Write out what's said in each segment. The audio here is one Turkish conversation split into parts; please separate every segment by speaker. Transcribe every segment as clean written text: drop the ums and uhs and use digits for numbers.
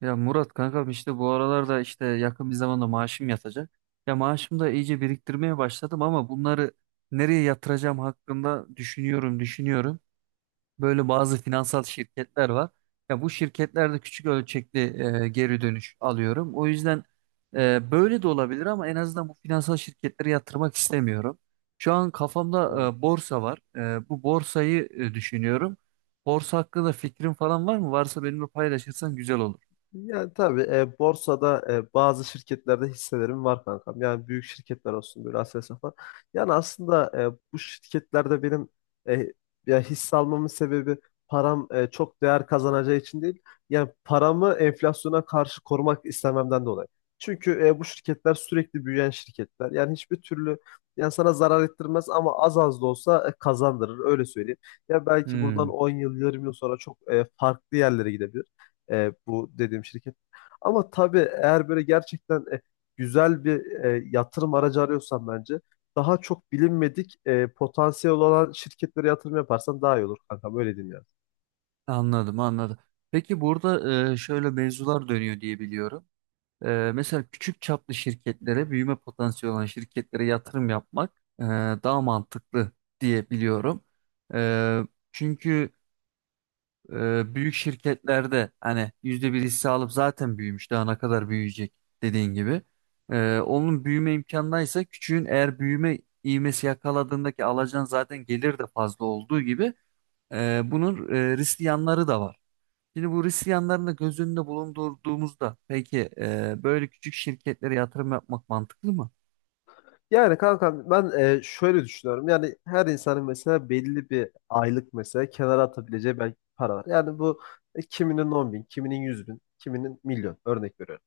Speaker 1: Ya Murat kankam işte bu aralarda işte yakın bir zamanda maaşım yatacak. Ya maaşımı da iyice biriktirmeye başladım ama bunları nereye yatıracağım hakkında düşünüyorum, düşünüyorum. Böyle bazı finansal şirketler var. Ya bu şirketlerde küçük ölçekli geri dönüş alıyorum. O yüzden böyle de olabilir ama en azından bu finansal şirketlere yatırmak istemiyorum. Şu an kafamda
Speaker 2: Doğru.
Speaker 1: borsa var. Bu borsayı düşünüyorum. Borsa hakkında fikrin falan var mı? Varsa benimle paylaşırsan güzel olur.
Speaker 2: Yani tabii borsada bazı şirketlerde hisselerim var kankam. Yani büyük şirketler olsun böyle Aselsan falan. Yani aslında bu şirketlerde benim e, ya hisse almamın sebebi param çok değer kazanacağı için değil. Yani paramı enflasyona karşı korumak istememden dolayı. Çünkü bu şirketler sürekli büyüyen şirketler. Yani hiçbir türlü yani sana zarar ettirmez ama az az da olsa kazandırır öyle söyleyeyim. Ya belki buradan
Speaker 1: Hmm.
Speaker 2: 10 yıl 20 yıl sonra çok farklı yerlere gidebilir. Bu dediğim şirket. Ama tabii eğer böyle gerçekten güzel bir yatırım aracı arıyorsan bence daha çok bilinmedik potansiyel olan şirketlere yatırım yaparsan daha iyi olur kankam öyle diyeyim yani.
Speaker 1: Anladım, anladım. Peki burada şöyle mevzular dönüyor diye biliyorum. Mesela küçük çaplı şirketlere, büyüme potansiyeli olan şirketlere yatırım yapmak e, daha mantıklı diye biliyorum. E, çünkü büyük şirketlerde hani yüzde bir hisse alıp zaten büyümüş, daha ne kadar büyüyecek dediğin gibi. Onun büyüme imkanındaysa küçüğün eğer büyüme ivmesi yakaladığındaki alacağın zaten gelir de fazla olduğu gibi bunun riskli yanları da var. Şimdi bu risk yanlarını da göz önünde bulundurduğumuzda peki böyle küçük şirketlere yatırım yapmak mantıklı mı?
Speaker 2: Yani kankam ben şöyle düşünüyorum. Yani her insanın mesela belli bir aylık mesela kenara atabileceği belki para var. Yani bu kiminin 10 bin, kiminin 100 bin, kiminin milyon örnek veriyorum.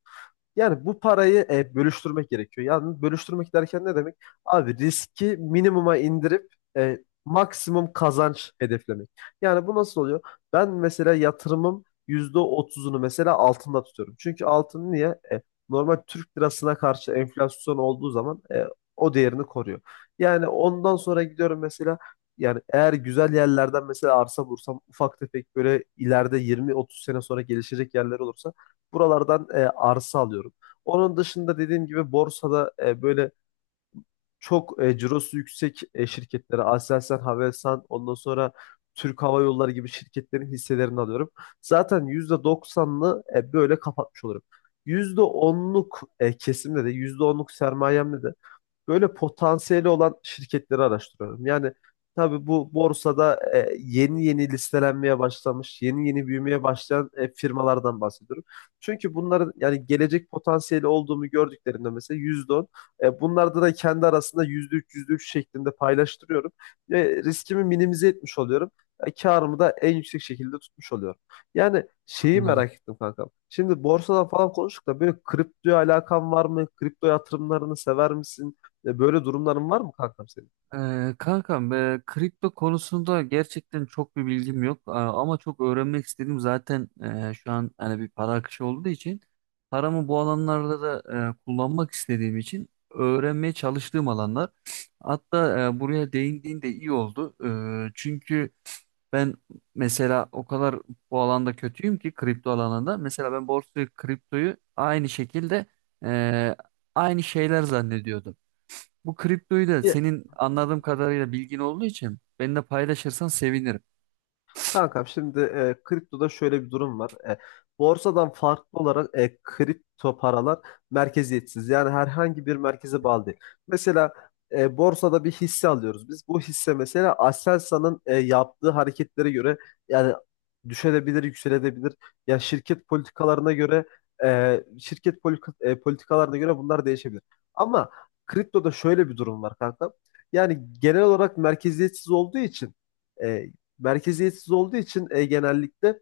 Speaker 2: Yani bu parayı bölüştürmek gerekiyor. Yani bölüştürmek derken ne demek? Abi riski minimuma indirip maksimum kazanç hedeflemek. Yani bu nasıl oluyor? Ben mesela yatırımım yüzde otuzunu mesela altında tutuyorum. Çünkü altın niye? E, Normal Türk lirasına karşı enflasyon olduğu zaman o değerini koruyor. Yani ondan sonra gidiyorum mesela yani eğer güzel yerlerden mesela arsa bulursam ufak tefek böyle ileride yirmi, otuz sene sonra gelişecek yerler olursa buralardan arsa alıyorum. Onun dışında dediğim gibi borsada böyle çok cirosu yüksek şirketlere Aselsan, Havelsan, ondan sonra Türk Hava Yolları gibi şirketlerin hisselerini alıyorum. Zaten %90'lı böyle kapatmış olurum. %10'luk kesimde de yüzde onluk sermayemde de böyle potansiyeli olan şirketleri araştırıyorum. Yani tabii bu borsada yeni yeni listelenmeye başlamış, yeni yeni büyümeye başlayan firmalardan bahsediyorum. Çünkü bunların yani gelecek potansiyeli olduğunu gördüklerinde mesela %10, bunlarda da kendi arasında %3, %3 şeklinde paylaştırıyorum ve riskimi minimize etmiş oluyorum. Karımı da en yüksek şekilde tutmuş oluyorum. Yani şeyi
Speaker 1: Anladım.
Speaker 2: merak ettim kankam. Şimdi borsadan falan konuştuk da böyle kriptoya alakan var mı? Kripto yatırımlarını sever misin? Böyle durumların var mı kankam senin?
Speaker 1: Kankam, kripto konusunda gerçekten çok bir bilgim yok. Ama çok öğrenmek istedim zaten, şu an hani bir para akışı olduğu için paramı bu alanlarda da kullanmak istediğim için öğrenmeye çalıştığım alanlar, hatta buraya değindiğin de iyi oldu. Çünkü ben mesela o kadar bu alanda kötüyüm ki kripto alanında. Mesela ben borsayı, kriptoyu aynı şekilde eee, aynı şeyler zannediyordum. Bu kriptoyu da
Speaker 2: Ya,
Speaker 1: senin anladığım kadarıyla bilgin olduğu için benimle paylaşırsan sevinirim.
Speaker 2: kankam şimdi kriptoda şöyle bir durum var. Borsadan farklı olarak kripto paralar merkeziyetsiz. Yani herhangi bir merkeze bağlı değil. Mesela borsada bir hisse alıyoruz biz. Bu hisse mesela Aselsan'ın yaptığı hareketlere göre yani düşebilir, yükselebilir. Ya şirket politikalarına göre politikalarına göre bunlar değişebilir. Ama kriptoda şöyle bir durum var kanka. Yani genel olarak merkeziyetsiz olduğu için e, genellikle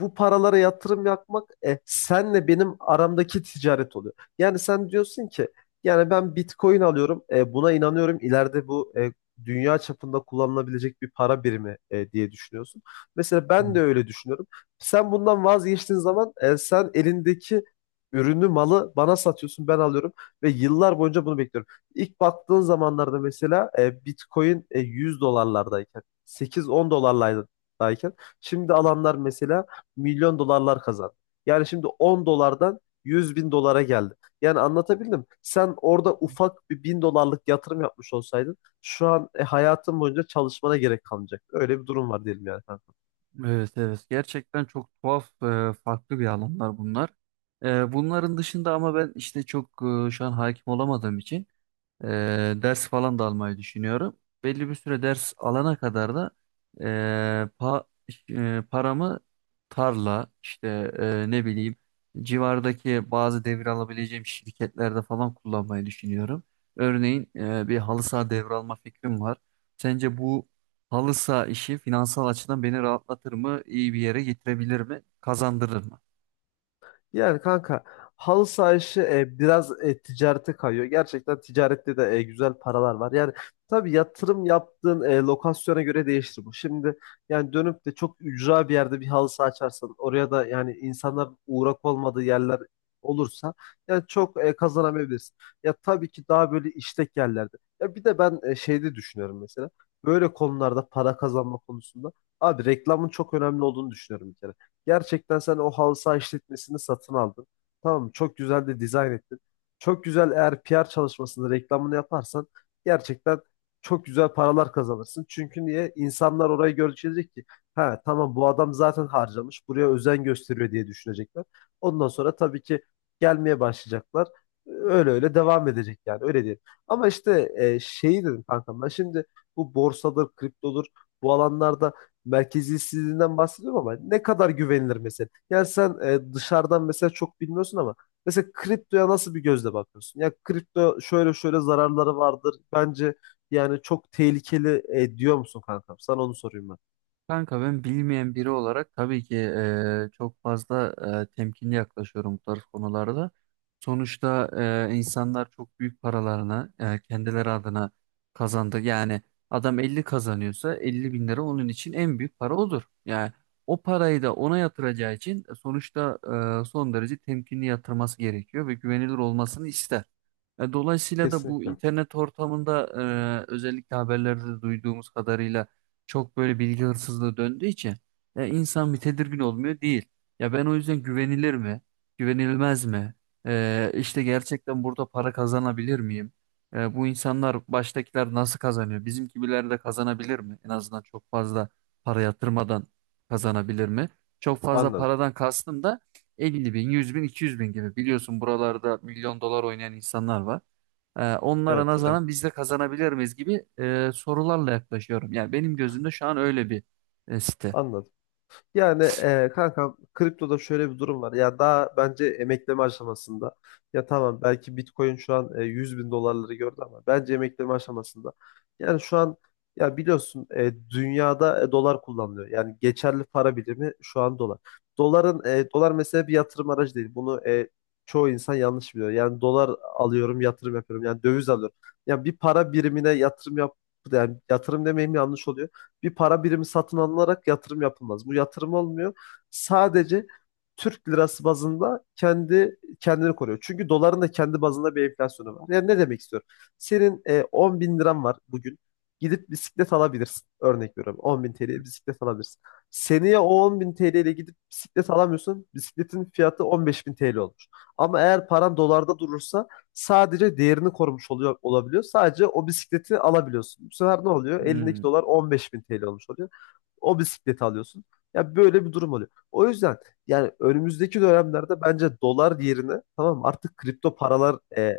Speaker 2: bu paralara yatırım yapmak senle benim aramdaki ticaret oluyor. Yani sen diyorsun ki yani ben Bitcoin alıyorum buna inanıyorum ileride bu dünya çapında kullanılabilecek bir para birimi diye düşünüyorsun. Mesela
Speaker 1: Hı.
Speaker 2: ben de öyle düşünüyorum. Sen bundan vazgeçtiğin zaman sen elindeki ürünü malı bana satıyorsun ben alıyorum ve yıllar boyunca bunu bekliyorum. İlk baktığın zamanlarda mesela Bitcoin 100 dolarlardayken 8-10 dolarlardayken şimdi alanlar mesela milyon dolarlar kazandı. Yani şimdi 10 dolardan 100 bin dolara geldi. Yani anlatabildim. Sen orada ufak bir bin dolarlık yatırım yapmış olsaydın şu an hayatın boyunca çalışmana gerek kalmayacak. Öyle bir durum var diyelim yani.
Speaker 1: Evet, evet, gerçekten çok tuhaf, farklı bir alanlar bunlar. Bunların dışında ama ben işte çok şu an hakim olamadığım için Ee, ders falan da almayı düşünüyorum. Belli bir süre ders alana kadar da ee, pa- paramı tarla işte, ne bileyim, civardaki bazı devir alabileceğim şirketlerde falan kullanmayı düşünüyorum. Örneğin bir halı saha devralma fikrim var. Sence bu halı saha işi finansal açıdan beni rahatlatır mı? İyi bir yere getirebilir mi? Kazandırır mı?
Speaker 2: Yani kanka halı saha işi biraz ticarete kayıyor. Gerçekten ticarette de güzel paralar var. Yani tabii yatırım yaptığın lokasyona göre değişir bu. Şimdi yani dönüp de çok ücra bir yerde bir halı saha açarsan oraya da yani insanlar uğrak olmadığı yerler olursa yani çok kazanamayabilirsin. Ya tabii ki daha böyle işlek yerlerde. Ya bir de ben şeyde düşünüyorum mesela. Böyle konularda para kazanma konusunda. Abi reklamın çok önemli olduğunu düşünüyorum bir kere. Gerçekten sen o halı saha işletmesini satın aldın. Tamam mı? Çok güzel de dizayn ettin. Çok güzel eğer PR çalışmasını, reklamını yaparsan gerçekten çok güzel paralar kazanırsın. Çünkü niye? İnsanlar orayı görecek ki ha tamam bu adam zaten harcamış. Buraya özen gösteriyor diye düşünecekler. Ondan sonra tabii ki gelmeye başlayacaklar. Öyle öyle devam edecek yani öyle diyelim. Ama işte şeyi dedim kankam ben şimdi bu borsadır, kriptodur bu alanlarda merkeziyetsizliğinden bahsediyorum ama ne kadar güvenilir mesela? Yani sen dışarıdan mesela çok bilmiyorsun ama mesela kriptoya nasıl bir gözle bakıyorsun? Ya kripto şöyle şöyle zararları vardır. Bence yani çok tehlikeli diyor musun kankam? Sana onu sorayım ben.
Speaker 1: Kanka, ben bilmeyen biri olarak tabii ki çok fazla temkinli yaklaşıyorum bu tarz konularda. Sonuçta insanlar çok büyük paralarını kendileri adına kazandı. Yani adam 50 kazanıyorsa 50 bin lira onun için en büyük para odur. Yani o parayı da ona yatıracağı için sonuçta son derece temkinli yatırması gerekiyor ve güvenilir olmasını ister. Dolayısıyla da bu
Speaker 2: Kesinlikle.
Speaker 1: internet ortamında özellikle haberlerde duyduğumuz kadarıyla çok böyle bilgi hırsızlığı döndüğü için ya insan bir tedirgin olmuyor değil. Ya ben o yüzden güvenilir mi? Güvenilmez mi? İşte gerçekten burada para kazanabilir miyim? Bu insanlar, baştakiler nasıl kazanıyor? Bizim gibiler de kazanabilir mi? En azından çok fazla para yatırmadan kazanabilir mi? Çok fazla
Speaker 2: Anladım.
Speaker 1: paradan kastım da 50 bin, 100 bin, 200 bin gibi. Biliyorsun buralarda milyon dolar oynayan insanlar var. Onlara
Speaker 2: Evet, evet.
Speaker 1: nazaran biz de kazanabilir miyiz gibi sorularla yaklaşıyorum. Yani benim gözümde şu an öyle bir site.
Speaker 2: Anladım. Yani kankam kriptoda şöyle bir durum var. Ya daha bence emekleme aşamasında. Ya tamam belki Bitcoin şu an 100 bin dolarları gördü ama bence emekleme aşamasında. Yani şu an ya biliyorsun dünyada dolar kullanılıyor. Yani geçerli para birimi şu an dolar. Doların dolar mesela bir yatırım aracı değil. Bunu çoğu insan yanlış biliyor. Yani dolar alıyorum yatırım yapıyorum. Yani döviz alıyorum. Yani bir para birimine yatırım yap yani yatırım demeyeyim yanlış oluyor bir para birimi satın alınarak yatırım yapılmaz. Bu yatırım olmuyor. Sadece Türk lirası bazında kendi kendini koruyor. Çünkü doların da kendi bazında bir enflasyonu var. Yani ne demek istiyorum? Senin 10 bin liran var bugün. Gidip bisiklet alabilirsin. Örnek veriyorum. 10 bin TL'ye bisiklet alabilirsin. Seneye o 10 bin TL ile gidip bisiklet alamıyorsun. Bisikletin fiyatı 15 bin TL olmuş. Ama eğer paran dolarda durursa sadece değerini korumuş oluyor olabiliyor. Sadece o bisikleti alabiliyorsun. Bu sefer ne oluyor? Elindeki
Speaker 1: Hmm,
Speaker 2: dolar 15 bin TL olmuş oluyor. O bisikleti alıyorsun. Ya böyle bir durum oluyor. O yüzden yani önümüzdeki dönemlerde bence dolar yerine tamam mı, artık kripto paralar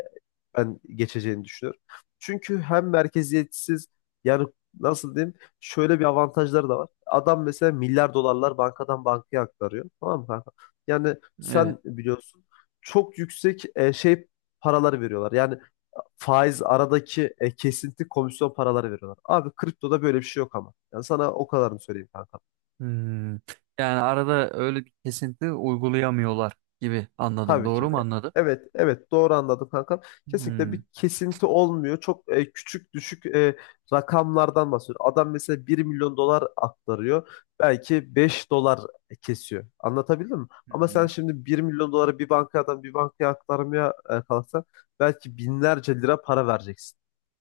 Speaker 2: ben geçeceğini düşünüyorum. Çünkü hem merkeziyetsiz yani nasıl diyeyim şöyle bir avantajları da var. Adam mesela milyar dolarlar bankadan bankaya aktarıyor. Tamam mı kanka? Yani
Speaker 1: evet.
Speaker 2: sen biliyorsun çok yüksek şey paraları veriyorlar. Yani faiz aradaki kesinti komisyon paraları veriyorlar. Abi kriptoda böyle bir şey yok ama. Yani sana o kadarını söyleyeyim kanka.
Speaker 1: Hmm. Yani arada öyle bir kesinti uygulayamıyorlar gibi anladım.
Speaker 2: Tabii ki.
Speaker 1: Doğru mu anladım?
Speaker 2: Evet, evet doğru anladım kankam. Kesinlikle
Speaker 1: Hmm.
Speaker 2: bir kesinti olmuyor. Çok küçük düşük rakamlardan bahsediyor. Adam mesela bir milyon dolar aktarıyor. Belki 5 dolar kesiyor. Anlatabildim mi? Ama sen
Speaker 1: Hmm.
Speaker 2: şimdi bir milyon doları bir bankadan bir bankaya aktarmaya kalksan belki binlerce lira para vereceksin.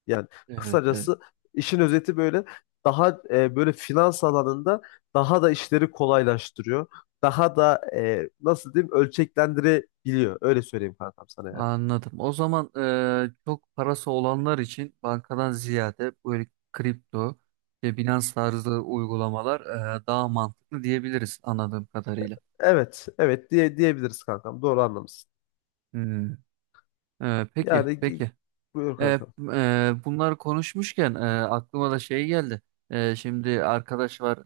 Speaker 2: Yani
Speaker 1: Evet, evet.
Speaker 2: kısacası işin özeti böyle daha böyle finans alanında daha da işleri kolaylaştırıyor daha da nasıl diyeyim ölçeklendirebiliyor. Öyle söyleyeyim kankam sana yani.
Speaker 1: Anladım. O zaman çok parası olanlar için bankadan ziyade böyle kripto ve Binance tarzı uygulamalar daha mantıklı diyebiliriz anladığım kadarıyla.
Speaker 2: Evet, evet diye diyebiliriz kankam. Doğru anlamışsın.
Speaker 1: Hmm. Peki,
Speaker 2: Yani gi-
Speaker 1: peki.
Speaker 2: Buyur
Speaker 1: E,
Speaker 2: kankam.
Speaker 1: Bunları konuşmuşken aklıma da şey geldi. Şimdi arkadaş var,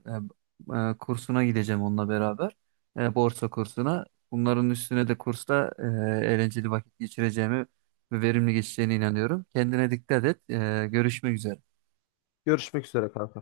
Speaker 1: kursuna gideceğim onunla beraber. Borsa kursuna. Bunların üstüne de kursta eğlenceli vakit geçireceğimi ve verimli geçeceğine inanıyorum. Kendine dikkat et. Görüşmek üzere.
Speaker 2: Görüşmek üzere kankam.